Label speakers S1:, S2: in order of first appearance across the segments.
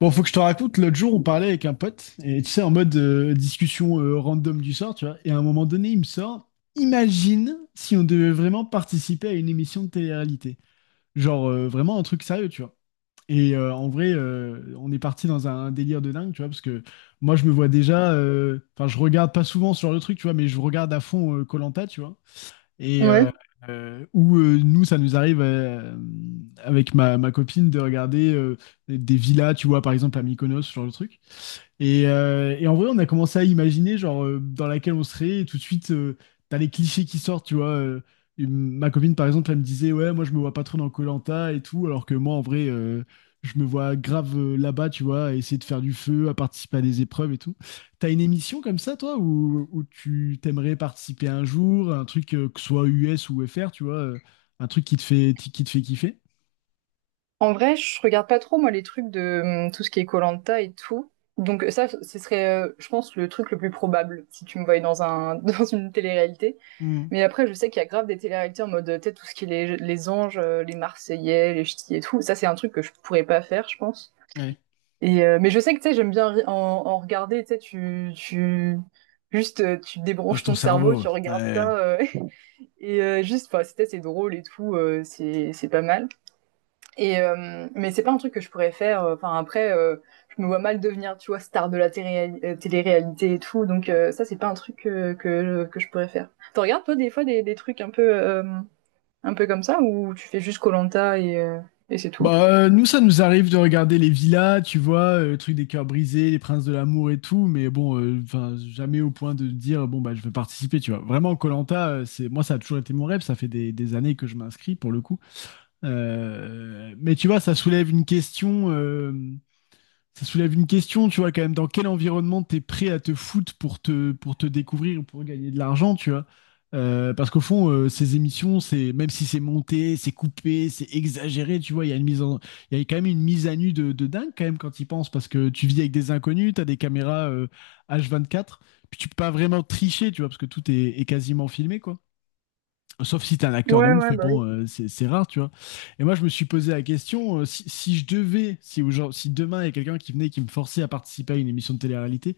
S1: Bon, faut que je te raconte, l'autre jour, on parlait avec un pote, et tu sais, en mode discussion random du sort, tu vois, et à un moment donné, il me sort, imagine si on devait vraiment participer à une émission de télé-réalité. Genre, vraiment un truc sérieux, tu vois. Et en vrai, on est parti dans un délire de dingue, tu vois, parce que moi, je me vois déjà, enfin, je regarde pas souvent ce genre de truc, tu vois, mais je regarde à fond koh tu vois. Et
S2: Ouais.
S1: où nous, ça nous arrive avec ma copine de regarder des villas, tu vois, par exemple à Mykonos, ce genre de truc. Et en vrai, on a commencé à imaginer, genre, dans laquelle on serait, et tout de suite, t'as les clichés qui sortent, tu vois. Et ma copine, par exemple, elle me disait, ouais, moi, je me vois pas trop dans koh et tout, alors que moi, en vrai, je me vois grave là-bas, tu vois, à essayer de faire du feu, à participer à des épreuves et tout. T'as une émission comme ça, toi, où tu t'aimerais participer un jour, un truc, que ce soit US ou FR, tu vois, un truc qui te fait kiffer?
S2: En vrai, je regarde pas trop, moi, les trucs de tout ce qui est koh et tout. Donc ça, ce serait, je pense, le truc le plus probable si tu me voyais dans un dans une télé-réalité.
S1: Hmm,
S2: Mais après, je sais qu'il y a grave des télé-réalités en mode, tu sais, tout ce qui est les anges, les Marseillais, les ch'tis et tout. Ça, c'est un truc que je pourrais pas faire, je pense.
S1: ouais.
S2: Et mais je sais que tu sais, j'aime bien en regarder. Tu sais, tu juste tu
S1: Pose
S2: débranches
S1: ton
S2: ton cerveau,
S1: cerveau.
S2: tu regardes ça
S1: Ouais.
S2: et juste, enfin, c'est drôle et tout, c'est pas mal. Et mais c'est pas un truc que je pourrais faire. Enfin après, je me vois mal devenir, tu vois, star de la télé-réalité et tout. Donc ça, c'est pas un truc que je pourrais faire. T'en regardes toi des fois des trucs un peu comme ça ou tu fais juste Colanta et c'est tout.
S1: Bah, nous, ça nous arrive de regarder les villas, tu vois, le truc des cœurs brisés, les princes de l'amour et tout, mais bon, enfin, jamais au point de dire, bon, bah, je veux participer, tu vois. Vraiment, koh c'est, moi, ça a toujours été mon rêve, ça fait des années que je m'inscris pour le coup. Mais tu vois, ça soulève une question. Ça soulève une question, tu vois, quand même, dans quel environnement t'es prêt à te foutre pour pour te découvrir, pour gagner de l'argent, tu vois. Parce qu'au fond, ces émissions, c'est même si c'est monté, c'est coupé, c'est exagéré, tu vois, il y a quand même une mise à nu de dingue quand même quand ils pensent, parce que tu vis avec des inconnus, t'as des caméras h quatre puis tu peux pas vraiment tricher, tu vois, parce que tout est quasiment filmé, quoi. Sauf si t'es un
S2: Ouais,
S1: acteur de ouf,
S2: ouais,
S1: mais
S2: bah oui.
S1: bon, c'est rare, tu vois. Et moi, je me suis posé la question, si je devais, si demain il y a quelqu'un qui venait et qui me forçait à participer à une émission de télé-réalité,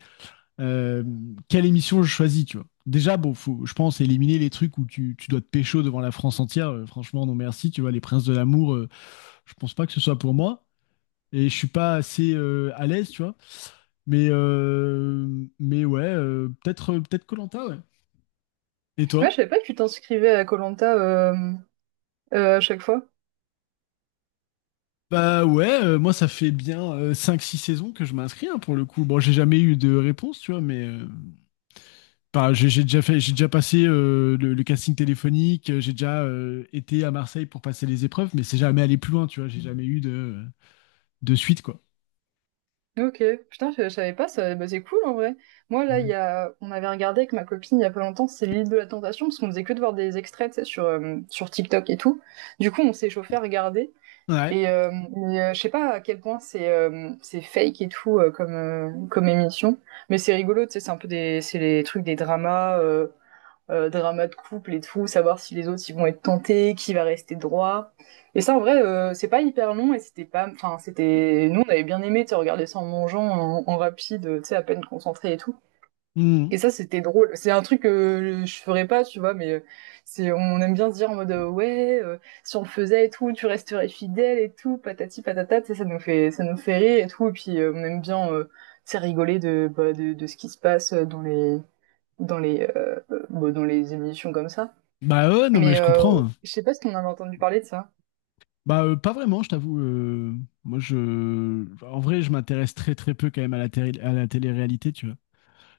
S1: euh, quelle émission je choisis, tu vois. Déjà, bon, faut, je pense éliminer les trucs où tu dois te pécho devant la France entière. Franchement, non merci, tu vois. Les Princes de l'amour, je pense pas que ce soit pour moi. Et je suis pas assez à l'aise, tu vois. Mais, euh, mais ouais, peut-être koh ouais. Et
S2: Ouais,
S1: toi?
S2: je savais pas que tu t'inscrivais à Colanta euh, à chaque fois.
S1: Bah ouais, moi ça fait bien 5-6 saisons que je m'inscris hein, pour le coup. Bon, j'ai jamais eu de réponse, tu vois, mais bah, j'ai déjà fait, j'ai déjà passé le casting téléphonique, j'ai déjà été à Marseille pour passer les épreuves, mais c'est jamais allé plus loin, tu vois, j'ai jamais eu de suite, quoi.
S2: Ok, putain, je savais pas, ça, bah, c'est cool en vrai. Moi là, il y a, on avait regardé avec ma copine il y a pas longtemps, c'est l'île de la Tentation, parce qu'on faisait que de voir des extraits, tu sais, sur, sur TikTok et tout. Du coup, on s'est chauffé à regarder,
S1: Ouais.
S2: et mais, je sais pas à quel point c'est fake et tout comme, comme émission, mais c'est rigolo, tu sais, c'est un peu des, c'est les trucs des dramas, drama de couple et tout, savoir si les autres ils vont être tentés, qui va rester droit. Et ça en vrai, c'est pas hyper long et c'était pas, enfin c'était, nous on avait bien aimé, tu sais, regarder ça en mangeant, en rapide, tu sais à peine concentré et tout.
S1: Mmh.
S2: Et ça c'était drôle. C'est un truc que je ferais pas, tu vois, mais c'est, on aime bien se dire en mode ouais, si on le faisait et tout, tu resterais fidèle et tout, patati patata, tu sais, ça nous fait rire et tout. Et puis on aime bien, tu sais, rigoler bah, de ce qui se passe dans les dans les, euh, bon, dans les émissions comme ça.
S1: Bah ouais, non mais
S2: Mais
S1: je comprends, hein.
S2: je sais pas si on avait entendu parler de ça.
S1: Bah pas vraiment, je t'avoue. Moi je, en vrai, je m'intéresse très très peu quand même à la télé, à la télé-réalité, tu vois.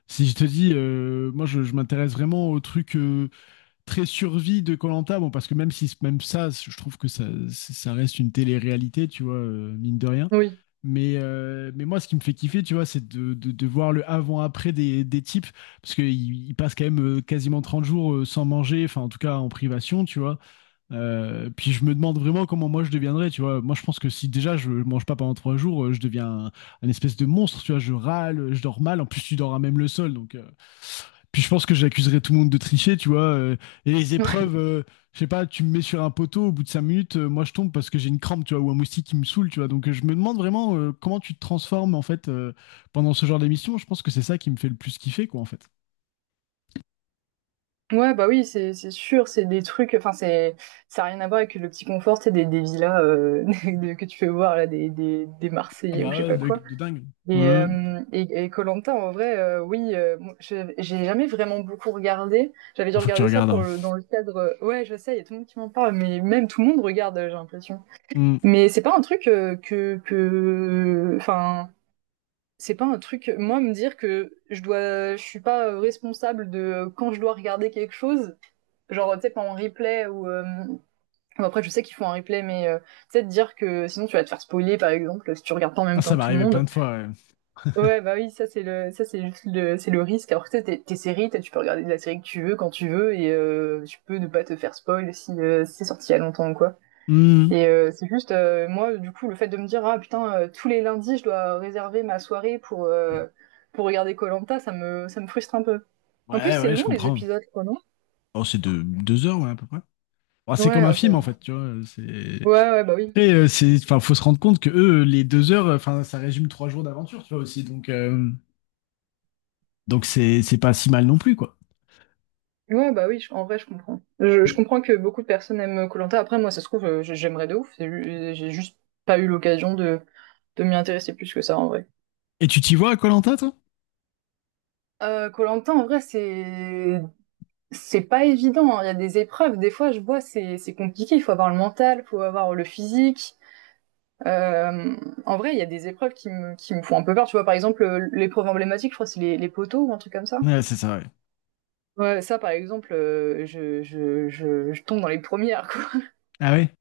S1: Si je te dis, moi je m'intéresse vraiment aux trucs. Très survie de Colanta, bon, parce que même si même ça, je trouve que ça reste une télé-réalité, tu vois, mine de rien.
S2: Oui.
S1: Mais moi, ce qui me fait kiffer, tu vois, c'est de voir le avant-après des types, parce qu'ils passent quand même quasiment 30 jours sans manger, enfin, en tout cas en privation, tu vois. Puis je me demande vraiment comment moi je deviendrais, tu vois. Moi, je pense que si déjà je mange pas pendant 3 jours, je deviens un espèce de monstre, tu vois. Je râle, je dors mal, en plus, tu dors à même le sol, donc. Puis je pense que j'accuserais tout le monde de tricher, tu vois. Et les
S2: Ouais.
S1: épreuves, je sais pas, tu me mets sur un poteau, au bout de 5 minutes, moi je tombe parce que j'ai une crampe, tu vois, ou un moustique qui me saoule, tu vois. Donc je me demande vraiment comment tu te transformes, en fait, pendant ce genre d'émission. Je pense que c'est ça qui me fait le plus kiffer, quoi, en fait.
S2: Ouais, bah oui, c'est sûr, c'est des trucs, enfin c'est ça a rien à voir avec le petit confort, c'est des villas que tu fais voir là des
S1: Ah
S2: Marseillais ou
S1: bah
S2: je sais
S1: ouais,
S2: pas
S1: de,
S2: quoi.
S1: de dingue. Ouais.
S2: Et Colanta en vrai, oui, moi, j'ai jamais vraiment beaucoup regardé. J'avais dû
S1: Ah, faut que tu
S2: regarder ça
S1: regardes,
S2: pour
S1: hein.
S2: le dans le cadre, ouais, je sais, il y a tout le monde qui m'en parle, mais même tout le monde regarde, j'ai l'impression.
S1: Hmm.
S2: Mais c'est pas un truc que enfin. C'est pas un truc, moi, me dire que je dois, je suis pas responsable de quand je dois regarder quelque chose, genre, tu sais, pas en replay ou, bon, après, je sais qu'ils font un replay, mais, tu sais, de dire que sinon tu vas te faire spoiler, par exemple, si tu regardes pas en même
S1: Ah,
S2: temps
S1: ça m'est
S2: que tout le
S1: arrivé
S2: monde.
S1: plein de fois, ouais.
S2: Ouais, bah oui, ça, c'est juste le, c'est le risque. Alors que, tu sais, tes séries, tu peux regarder la série que tu veux, quand tu veux, et, tu peux ne pas te faire spoil si, si c'est sorti il y a longtemps ou quoi.
S1: Hmm.
S2: Et c'est juste, moi, du coup, le fait de me dire, ah putain, tous les lundis, je dois réserver ma soirée pour regarder koh, ça me frustre un peu. En plus,
S1: Ouais,
S2: c'est
S1: ouais, je
S2: long les
S1: comprends.
S2: épisodes, quoi, non?
S1: Oh, c'est de 2 heures, ouais, à peu près. Bah, c'est comme
S2: Ouais,
S1: un
S2: ok.
S1: film,
S2: Ouais,
S1: en fait, tu vois. C'est.
S2: ouais, ouais, bah oui.
S1: Après, enfin, faut se rendre compte que eux, les 2 heures, enfin, ça résume 3 jours d'aventure, tu vois aussi. Donc c'est pas si mal non plus, quoi.
S2: Ouais, bah oui, en vrai, je comprends. Je comprends que beaucoup de personnes aiment koh. Après, moi, ça se trouve, j'aimerais de ouf. J'ai juste pas eu l'occasion de m'y intéresser plus que ça, en vrai.
S1: Et tu t'y vois à Koh-Lanta, toi?
S2: Koh en vrai, c'est pas évident, hein. Il y a des épreuves. Des fois, je vois, c'est compliqué. Il faut avoir le mental, il faut avoir le physique. Euh, en vrai, il y a des épreuves qui me, font un peu peur. Tu vois, par exemple, l'épreuve emblématique, je crois, c'est les poteaux ou un truc comme ça.
S1: Ouais, c'est ça, ouais.
S2: Ouais, ça, par exemple, je tombe dans les premières, quoi.
S1: Ah ouais?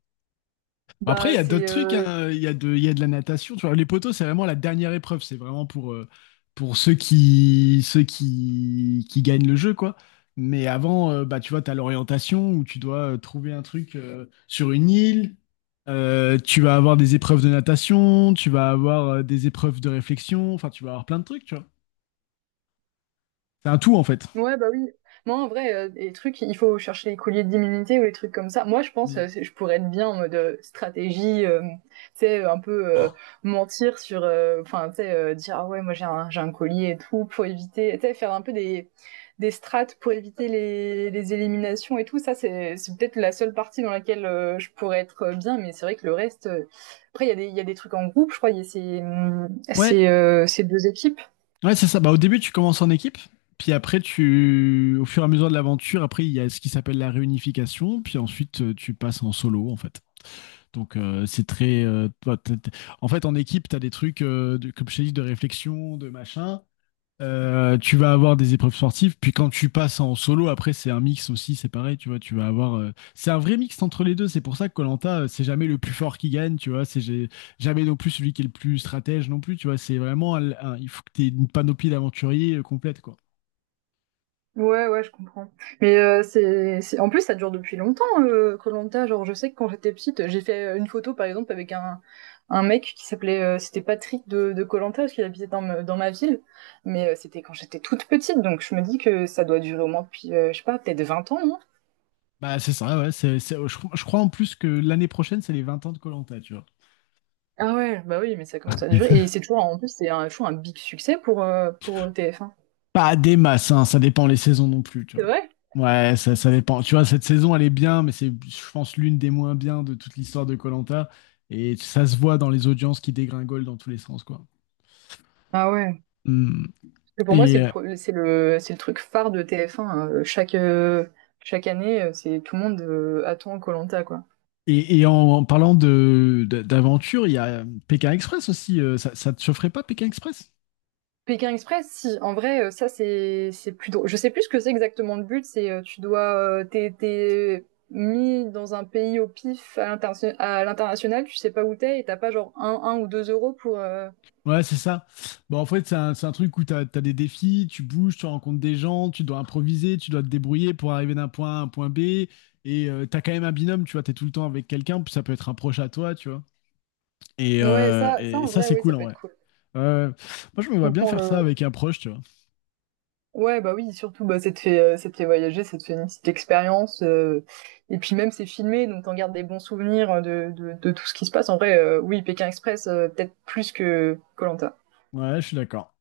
S1: Bah, après, il
S2: Bah,
S1: y a
S2: c'est
S1: d'autres trucs, hein. Il y a de la natation. Tu vois, les poteaux, c'est vraiment la dernière épreuve. C'est vraiment pour ceux qui gagnent le jeu, quoi. Mais avant, bah, tu vois, tu as l'orientation où tu dois trouver un truc sur une île. Tu vas avoir des épreuves de natation, tu vas avoir des épreuves de réflexion. Enfin, tu vas avoir plein de trucs, tu vois. C'est un tout, en fait.
S2: ouais, bah oui. Moi, en vrai, les trucs, il faut chercher les colliers d'immunité ou les trucs comme ça. Moi, je pense,
S1: Oui.
S2: je pourrais être bien en mode stratégie, tu sais, un peu mentir sur, enfin, tu sais, dire, ah ouais, moi j'ai un collier et tout, pour éviter, tu sais, faire un peu des strates pour éviter les éliminations et tout. Ça, c'est peut-être la seule partie dans laquelle je pourrais être bien, mais c'est vrai que le reste. Après, il y a des trucs en groupe, je crois, il y a
S1: Ouais,
S2: ces deux équipes.
S1: ouais, c'est ça. Bah, au début, tu commences en équipe, puis après, au fur et à mesure de l'aventure, après, il y a ce qui s'appelle la réunification, puis ensuite, tu passes en solo, en fait. Donc, c'est très. En fait, en équipe, tu as des trucs, comme je t'ai dit, de réflexion, de machin. Tu vas avoir des épreuves sportives, puis quand tu passes en solo, après c'est un mix aussi, c'est pareil, tu vois, tu vas avoir, c'est un vrai mix entre les deux, c'est pour ça que koh c'est jamais le plus fort qui gagne, tu vois, jamais non plus celui qui est le plus stratège non plus, tu vois, c'est vraiment, il faut que tu aies une panoplie d'aventuriers complète, quoi.
S2: Ouais, ouais, je comprends. Mais en plus, ça dure depuis longtemps, Koh-Lanta. Genre, je sais que quand j'étais petite, j'ai fait une photo, par exemple, avec un mec qui s'appelait, c'était Patrick de Koh-Lanta, parce qu'il habitait dans, dans ma ville. Mais c'était quand j'étais toute petite, donc je me dis que ça doit durer au moins depuis, je sais pas, peut-être 20 ans, non?
S1: Bah, c'est ça, ouais. Je crois en plus que l'année prochaine, c'est les 20 ans de koh tu vois.
S2: Ah ouais, bah oui, mais ça commence à durer. Et c'est toujours, en plus, toujours un big succès pour TF1.
S1: Pas des masses, hein, ça dépend les saisons non plus, tu
S2: C'est
S1: vois.
S2: vrai?
S1: Ouais, ça dépend. Tu vois, cette saison, elle est bien, mais c'est, je pense, l'une des moins bien de toute l'histoire de koh Et ça se voit dans les audiences qui dégringolent dans tous les sens, quoi.
S2: Ah ouais.
S1: Hmm.
S2: Que pour moi, c'est le,
S1: Et,
S2: pro- c'est le truc phare de TF1, hein. Chaque, chaque année, c'est tout le monde attend Koh-Lanta, quoi.
S1: et en parlant d'aventure, il y a Pékin Express aussi. Ça, ça te chaufferait pas, Pékin Express?
S2: Pékin Express, si, en vrai, ça, c'est plus drôle. Je sais plus ce que c'est exactement le but, tu dois, t'es mis dans un pays au pif à à l'international, tu sais pas où t'es, et t'as pas genre un ou 2 euros pour,
S1: Ouais, c'est ça. Bon, en fait, c'est un truc où tu as des défis, tu bouges, tu rencontres des gens, tu dois improviser, tu dois te débrouiller pour arriver d'un point A à un point B. Et t'as quand même un binôme, tu vois, t'es tout le temps avec quelqu'un, puis ça peut être un proche à toi, tu vois. Et,
S2: ouais,
S1: euh,
S2: ça,
S1: et
S2: en
S1: ça,
S2: vrai,
S1: c'est
S2: oui, ça
S1: cool en
S2: peut être
S1: vrai.
S2: cool.
S1: Euh, moi, je me vois
S2: Donc,
S1: bien faire ça avec un proche, tu vois.
S2: ouais, bah oui, surtout, bah, ça te fait voyager, ça te fait une petite expérience. Et puis même, c'est filmé, donc t'en gardes des bons souvenirs de tout ce qui se passe. En vrai, oui, Pékin Express, peut-être plus que koh
S1: Ouais, je suis d'accord.